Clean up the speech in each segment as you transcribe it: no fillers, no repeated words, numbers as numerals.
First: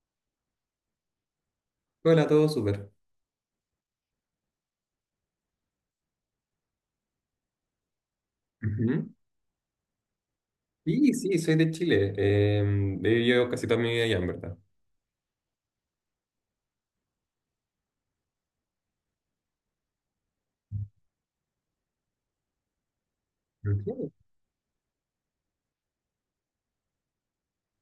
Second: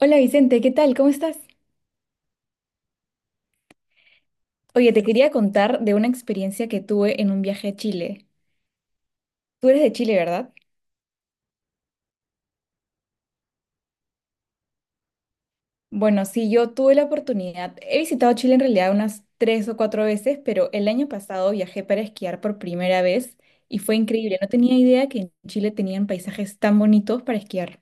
Hola Vicente, ¿qué tal? ¿Cómo estás? Hola, todo súper. Oye, te quería contar de una experiencia que tuve en un viaje a Chile. Ujú. Tú eres de Chile, ¿verdad? Sí, sí, soy de Chile. He vivido casi toda mi vida allá, en verdad. Bueno, sí, yo tuve la oportunidad. He visitado Chile en realidad unas tres o cuatro veces, pero el año pasado viajé para esquiar por primera vez y fue increíble. No tenía idea que en Chile tenían paisajes tan bonitos para esquiar.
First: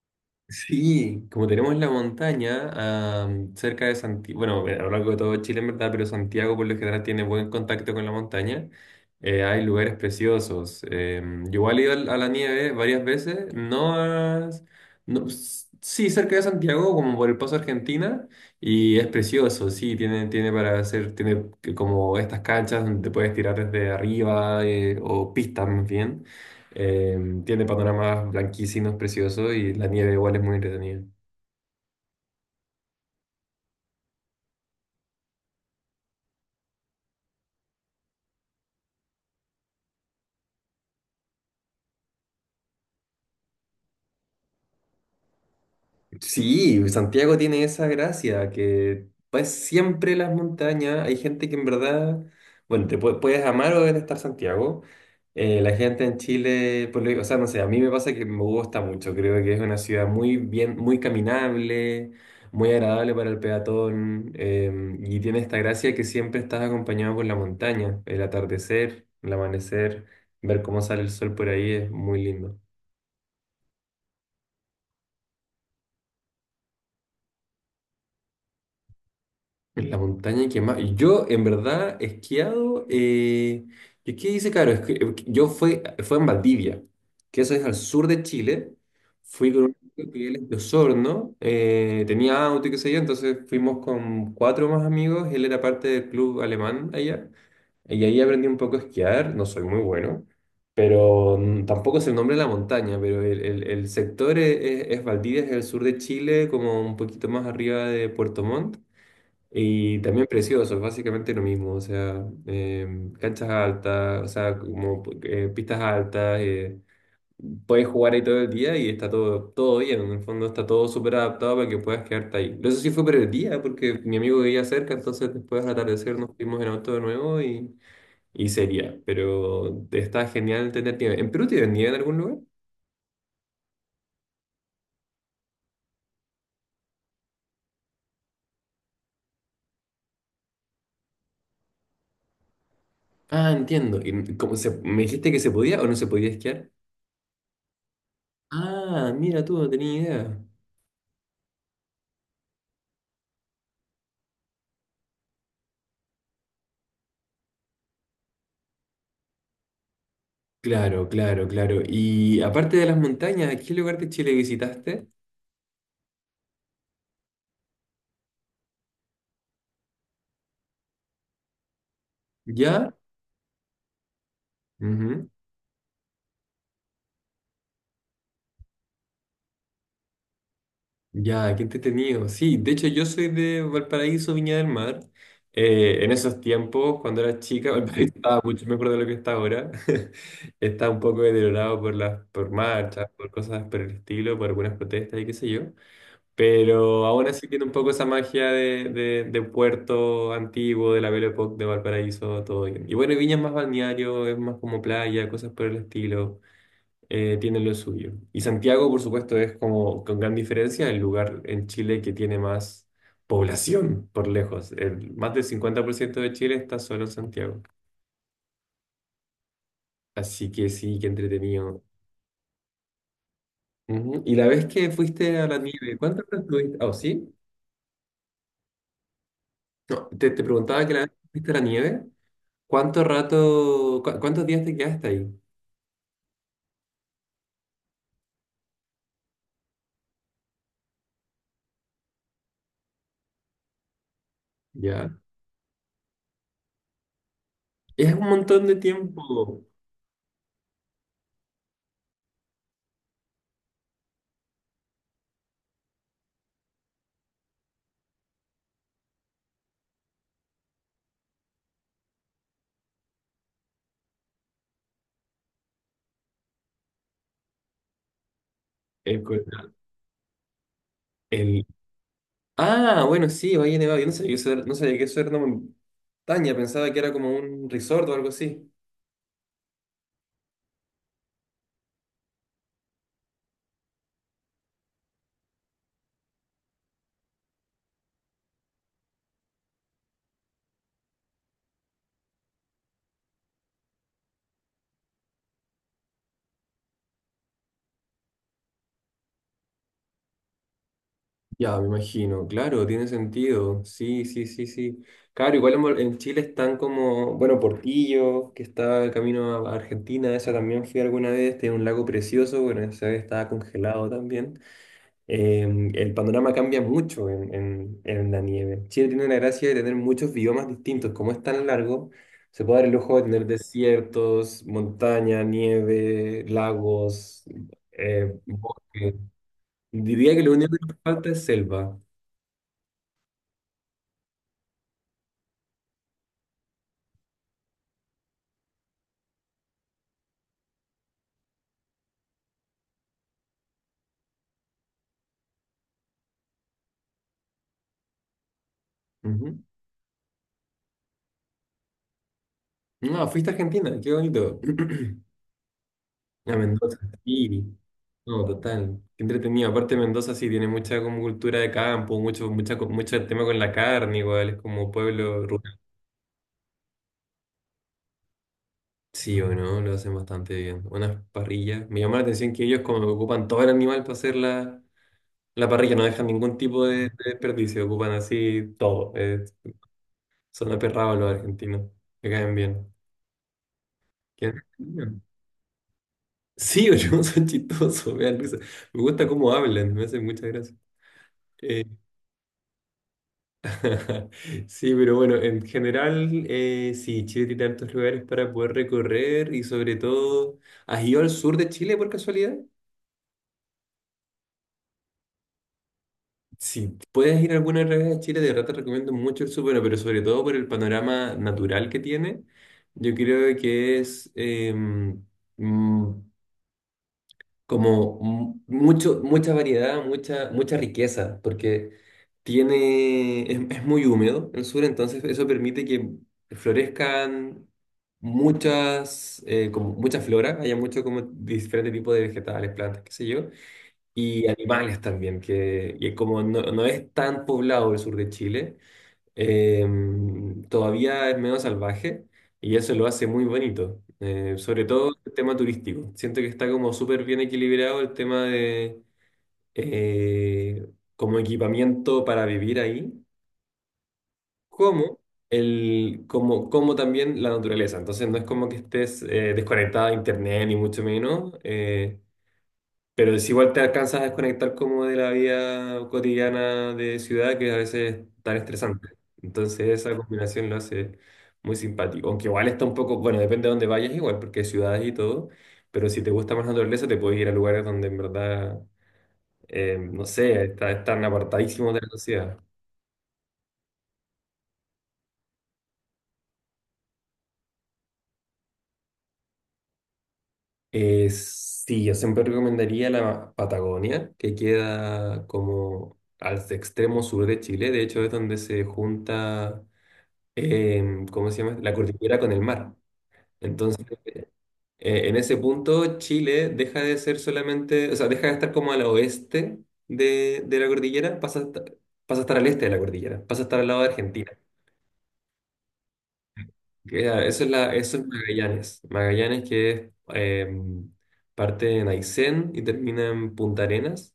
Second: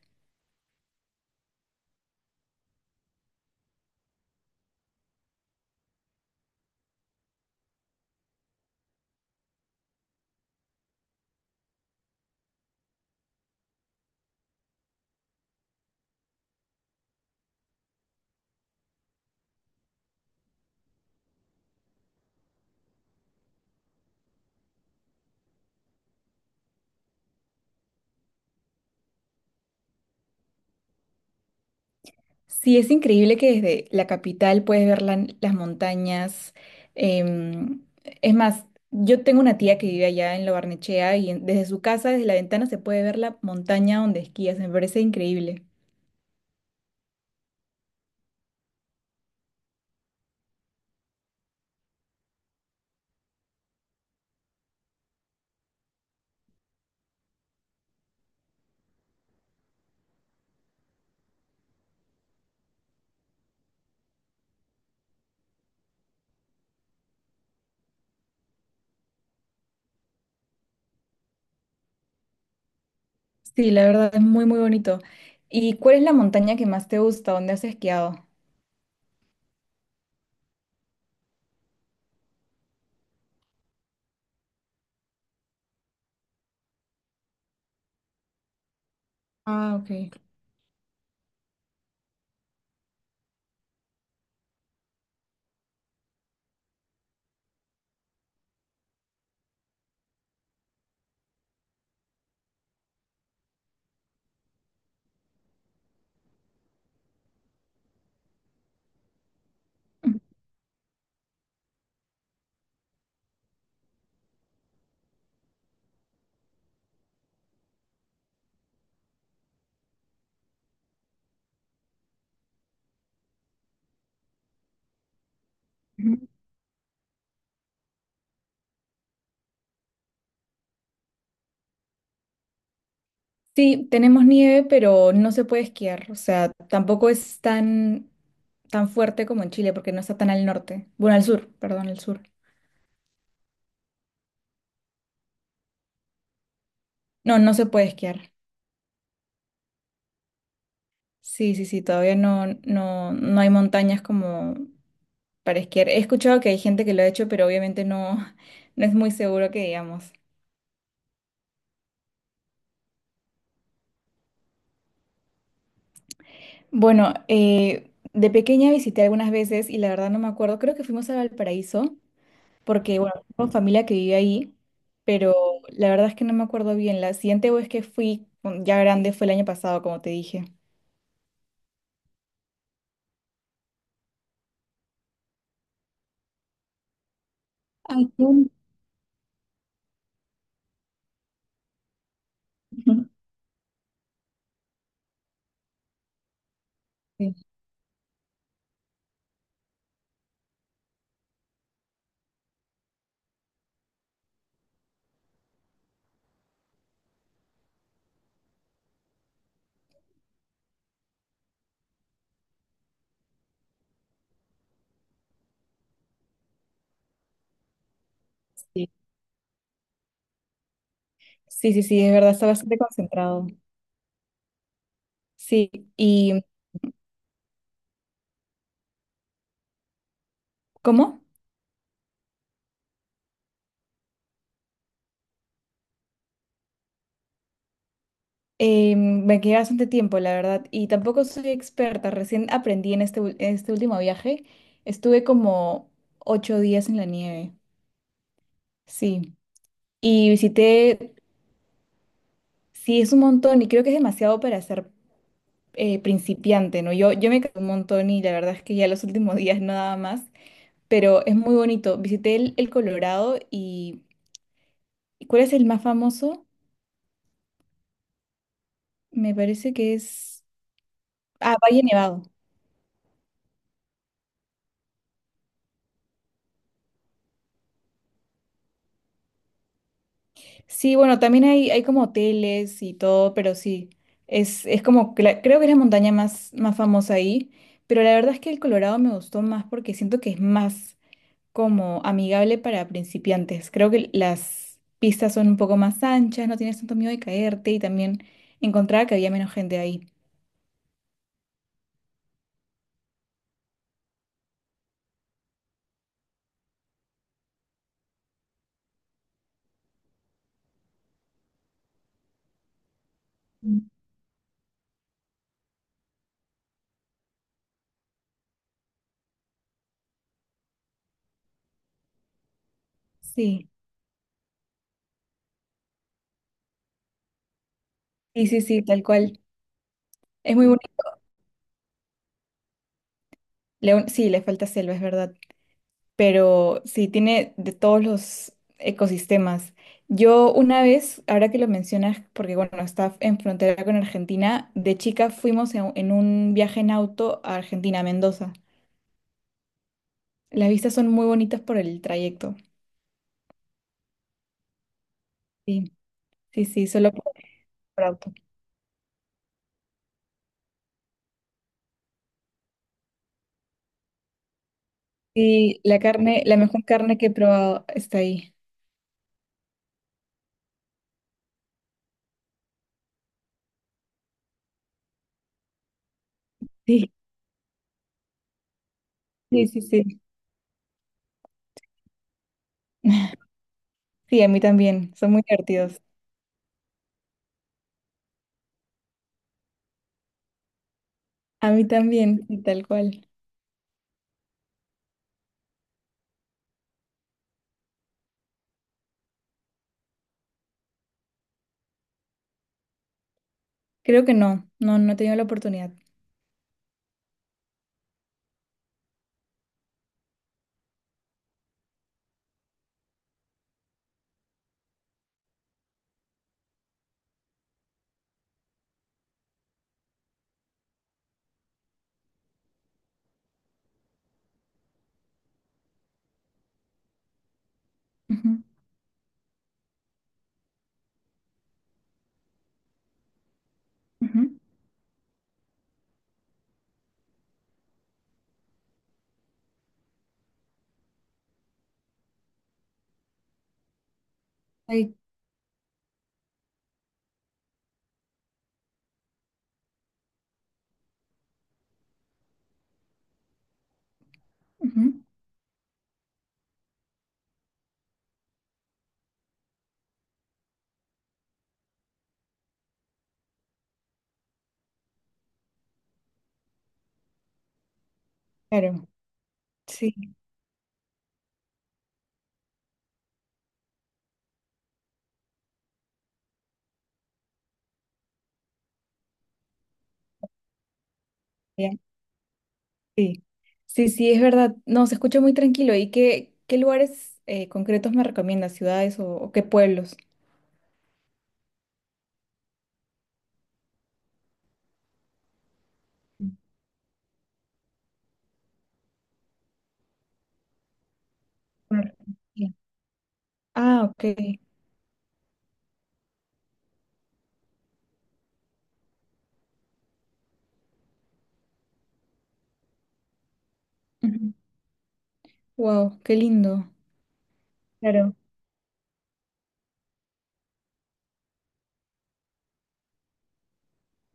Sí, como tenemos la montaña cerca de Santiago, bueno, a lo largo de todo Chile en verdad, pero Santiago por lo general tiene buen contacto con la montaña, hay lugares preciosos. Yo igual he ido a la nieve varias veces, no, sí, cerca de Santiago, como por el Paso Argentina, y es precioso, sí, tiene para hacer, como estas canchas donde te puedes tirar desde arriba, o pistas más bien. Tiene panoramas blanquísinos, preciosos, y la nieve igual es muy entretenida. Sí, es increíble que desde la capital puedes ver las montañas. em, es más, yo tengo una tía que vive allá en La Barnechea desde su casa, desde la ventana, se puede ver la montaña donde esquías. Me parece increíble. Sí, Santiago tiene esa gracia que pues siempre las montañas, hay gente que en verdad, bueno, te puedes amar o detestar Santiago. La gente en Chile, o sea, no sé, a mí me pasa que me gusta mucho, creo que es una ciudad muy bien, muy caminable, muy agradable para el peatón, y tiene esta gracia que siempre estás acompañado por la montaña, el atardecer, el amanecer, ver cómo sale el sol por ahí es muy lindo. Sí, la verdad es muy, muy bonito. ¿Y cuál es la montaña que más te gusta? ¿Dónde has esquiado? En la montaña que más. Yo, en verdad, he esquiado. ¿Qué dice, claro? Es que yo fue en Valdivia, que eso es al sur de Chile. Fui con un Ah, amigo ok. que él es de Osorno. Tenía auto y qué sé yo. Entonces fuimos con cuatro más amigos. Él era parte del club alemán allá. Y ahí aprendí un poco a esquiar. No soy muy bueno. Pero tampoco es el nombre de la montaña. Pero el sector es Valdivia, es el sur de Chile, como un poquito más arriba de Puerto Montt. Y también precioso, básicamente lo mismo, o sea, canchas altas, o sea, como pistas altas, puedes jugar ahí todo el día y está todo, todo bien, en el fondo está todo súper adaptado para que puedas quedarte ahí. Pero eso sí fue por el día, porque mi amigo vivía cerca, entonces después al atardecer Ujú. nos fuimos en auto de nuevo, y sería, pero está genial tener nieve. ¿En Perú tienen nieve en algún lugar? Sí, tenemos nieve, pero no se puede esquiar. O sea, tampoco es tan, fuerte como en Chile porque no está tan al norte. Bueno, al sur, perdón, al sur. Ah, entiendo. ¿Y cómo me dijiste que se podía o no se podía esquiar? No, no se puede esquiar. Ah, mira tú, no tenía idea. Sí, sí, sí, todavía no, no hay montañas como para esquiar. He escuchado que hay gente que lo ha hecho, pero obviamente no, no es muy seguro que digamos. Claro, claro, claro. Y aparte de las montañas, ¿a ¿qué lugar de Chile visitaste? Bueno, de pequeña visité algunas veces y la verdad no me acuerdo. Creo que fuimos a Valparaíso ¿Ya? porque, bueno, tengo familia que vive ahí, Ujú. pero la verdad es que no me acuerdo bien. La siguiente vez que fui, ya grande, fue el año pasado, como te dije. Ya, qué entretenido. Sí, de hecho yo soy de Valparaíso, Viña del Mar. En esos tiempos, cuando era chica, Ay, Valparaíso qué estaba bonito. mucho mejor de lo que está ahora. Está un poco deteriorado por marchas, por cosas por el estilo, por algunas protestas y qué sé yo. Pero aún Sí, así tiene un poco esa magia de puerto antiguo, de la Belle Époque, de Valparaíso, todo bien. Y bueno, Viña es más balneario, es más como playa, cosas por el estilo, tiene lo suyo. Y Santiago, por supuesto, es como con gran diferencia el lugar en Chile que tiene más población por lejos. Más del 50% de Chile está solo en Santiago. sí, Así que sí, qué sí, entretenido. sí, sí, es verdad, está bastante concentrado. Ujú. Y la vez que fuiste a la Sí, nieve, ¿cuántas horas y estuviste? Oh, sí. No, te preguntaba que la vez ¿cómo? que fuiste a la nieve. ¿Cuánto rato, cuántos días te quedaste ahí? Me quedé bastante tiempo, la verdad, y tampoco soy experta. Recién aprendí en este último viaje. Ya. Estuve como 8 días en la nieve, Es un montón de sí. tiempo. Y visité, sí, es un montón y creo que es demasiado para ser principiante, ¿no? Yo me cansé un montón y la verdad es que ya los últimos días no daba más, pero es muy bonito. Visité el Colorado y ¿cuál es el más famoso? El, Me cu- parece que es... Ah, el- Valle Nevado. Ah, bueno, sí, Valle Nevado. Yo no sabía, que eso era- no sabía que eso era una montaña. Pensaba que era como un resort o algo así. Sí, bueno, también hay como hoteles y todo, pero sí, es como, que creo que es la montaña más, más famosa ahí, pero la verdad es que el Colorado me gustó más porque siento que es más como amigable para principiantes. Creo que las pistas son un poco más anchas, no tienes tanto miedo de caerte y también encontraba que había menos gente ahí. Ya, me imagino. Claro, tiene sentido. Sí, sí, sí, sí. Claro, igual en Chile están como, bueno, Portillo, que está el camino a Argentina. Esa también fui alguna vez. Tiene un lago precioso. Bueno, esa vez estaba Mm. congelado también. eh, el panorama cambia mucho en la nieve. Chile tiene la gracia de tener muchos biomas distintos. Como es tan largo, se puede dar el lujo de tener Sí, desiertos, montaña, nieve, lagos, sí, sí, sí, tal bosque. cual. Diría que lo Es muy único que nos bonito. falta es selva. Sí, le falta selva, es verdad. Pero sí tiene de todos los ecosistemas. Yo una vez, ahora que lo mencionas, porque bueno, está en frontera con Argentina, de chica fuimos en un viaje en auto a Argentina, a Mendoza. Ujú. Las vistas son muy bonitas por el trayecto. No, fuiste a Argentina, qué bonito. Sí, A sí, sí, Mendoza, solo por, sí. por auto. No, total. Qué entretenido. Aparte, Mendoza sí tiene mucha como cultura de campo, mucho tema con la carne, igual. Es como pueblo rural. Sí, la carne, la mejor carne que he probado está ahí. Sí o no, lo hacen bastante bien. Unas parrillas. Me llama la atención que ellos como que ocupan todo el animal para hacer la parrilla, no dejan ningún tipo de Sí, desperdicio, ocupan así todo. Sí, sí, sí. Son aperrados los argentinos. Me caen bien. Sí, a mí ¿Quién? también, son muy divertidos. Sí o no, son chistosos, me dan risa. Me gusta cómo hablan, me hacen mucha gracia. A Eh, mí también, sí, tal cual. sí, pero bueno, en general, sí, Chile tiene tantos lugares para poder recorrer y sobre todo, ¿has ido al sur de Chile por casualidad? Creo que no, no he tenido la oportunidad. Si puedes ir alguna vez a Chile, de verdad te recomiendo mucho el Súper, pero sobre todo por el panorama natural que tiene. Yo creo que es mm, como mucho, mucha variedad, mucha, mucha riqueza, porque es muy húmedo el sur, entonces eso permite que florezcan Ujú, muchas, como mucha flora, haya mucho como diferente tipo de vegetales, plantas, qué sé yo, ujú. y animales también, y como no, no es tan poblado el sur de Chile, eh, todavía es menos salvaje, y eso lo hace muy bonito, sobre todo Ay, el tema turístico. Siento que está como súper bien equilibrado el tema de eh, como equipamiento para vivir ahí, como, ujú, como también la naturaleza. Entonces no es como que estés desconectado a internet ni mucho menos. Pero si igual te alcanzas a desconectar como de la vida cotidiana de ciudad, que a veces es tan estresante. claro, Entonces sí, esa combinación lo hace muy simpático. Aunque igual está un poco, bueno, depende de dónde vayas igual, porque hay ciudades y todo, pero si te gusta más la naturaleza, te puedes ir a lugares donde en verdad, no sé, están ya, apartadísimos de la sociedad. sí, sí, sí, es verdad. No, se escucha muy tranquilo. ¿Y qué lugares concretos me recomiendas? ¿Ciudades o qué pueblos? Sí, yo siempre recomendaría la Patagonia, que queda como al extremo sur de Chile. De hecho, es donde se junta ¿cómo se llama? La Claro, cordillera con el ya. mar. Ah, Entonces, ok. En ese punto, Chile deja de ser solamente, o sea, deja de estar como al oeste de la cordillera, pasa a estar al este de la cordillera, pasa a estar al lado de Argentina. Wow, qué lindo. Ah, eso es Claro. Magallanes. Magallanes que es, parte en Aysén y termina en Punta Arenas.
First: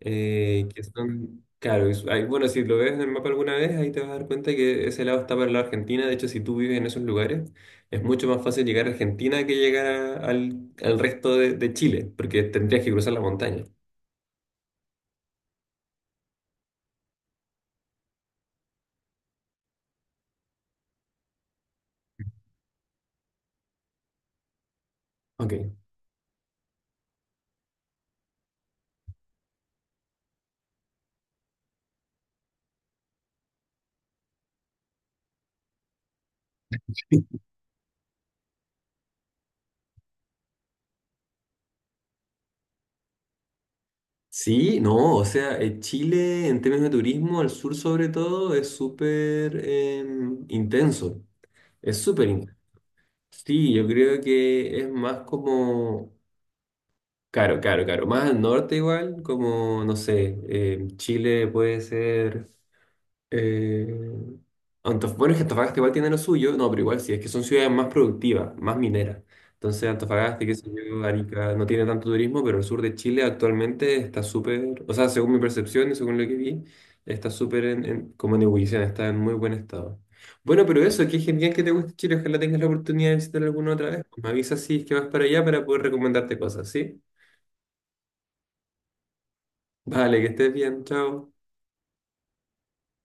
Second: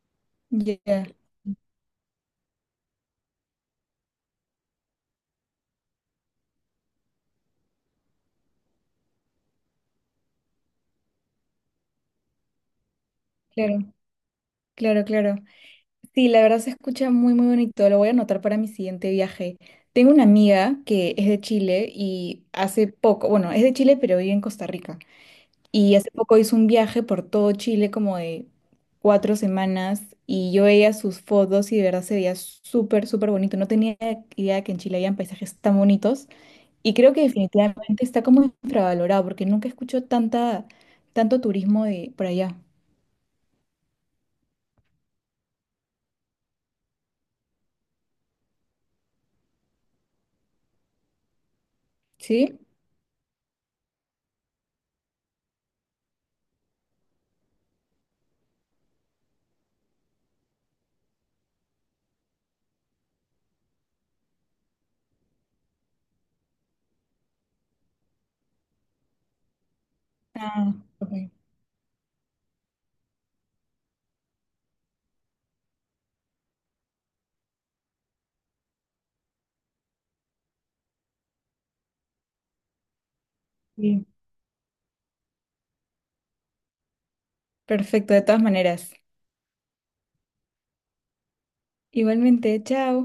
Que Ya, son, claro, bueno, si lo ves en el mapa alguna vez, ahí te vas a dar cuenta que ese lado está para la Argentina. De hecho, si tú vives en esos lugares, es mucho más fácil llegar a Argentina que llegar al resto de Chile, porque tendrías que cruzar la montaña. claro, claro, claro. Sí, la verdad se escucha muy, muy bonito. Lo voy a anotar para mi siguiente viaje. Tengo una amiga que es de Chile y hace poco, bueno, es de Chile, pero vive en Costa Rica. Ok. Y hace poco hizo un viaje por todo Chile como de 4 semanas y yo veía sus fotos y de verdad se veía súper, súper bonito. No tenía idea de que en Chile habían paisajes tan bonitos y creo que definitivamente está como infravalorado porque nunca escucho tanta, tanto turismo de por allá. Sí, no, o sea, Chile en términos de turismo, al sur sobre todo, es súper intenso. Es súper intenso. ¿Sí? Sí, yo creo que es más como Claro, claro, claro. Más al norte igual, como, no sé, Chile puede ser. eh, Antofagasta, bueno, es que Antofagasta igual tiene lo suyo, no, pero igual sí, es que son ciudades más productivas, más mineras. Entonces Antofagasta, qué sé Ah, yo, ok. Arica, no tiene tanto turismo, pero el sur de Chile actualmente está súper, o sea, según mi percepción y según lo que vi, está súper como en ebullición, está en muy buen estado. Bueno, pero eso, qué genial que te guste Chile, ojalá tengas la oportunidad de visitar alguna otra vez. Sí. Pues me avisas si es que vas para allá para poder recomendarte cosas, ¿sí? Perfecto, de todas maneras. Vale, que estés bien, chao. Igualmente, chao.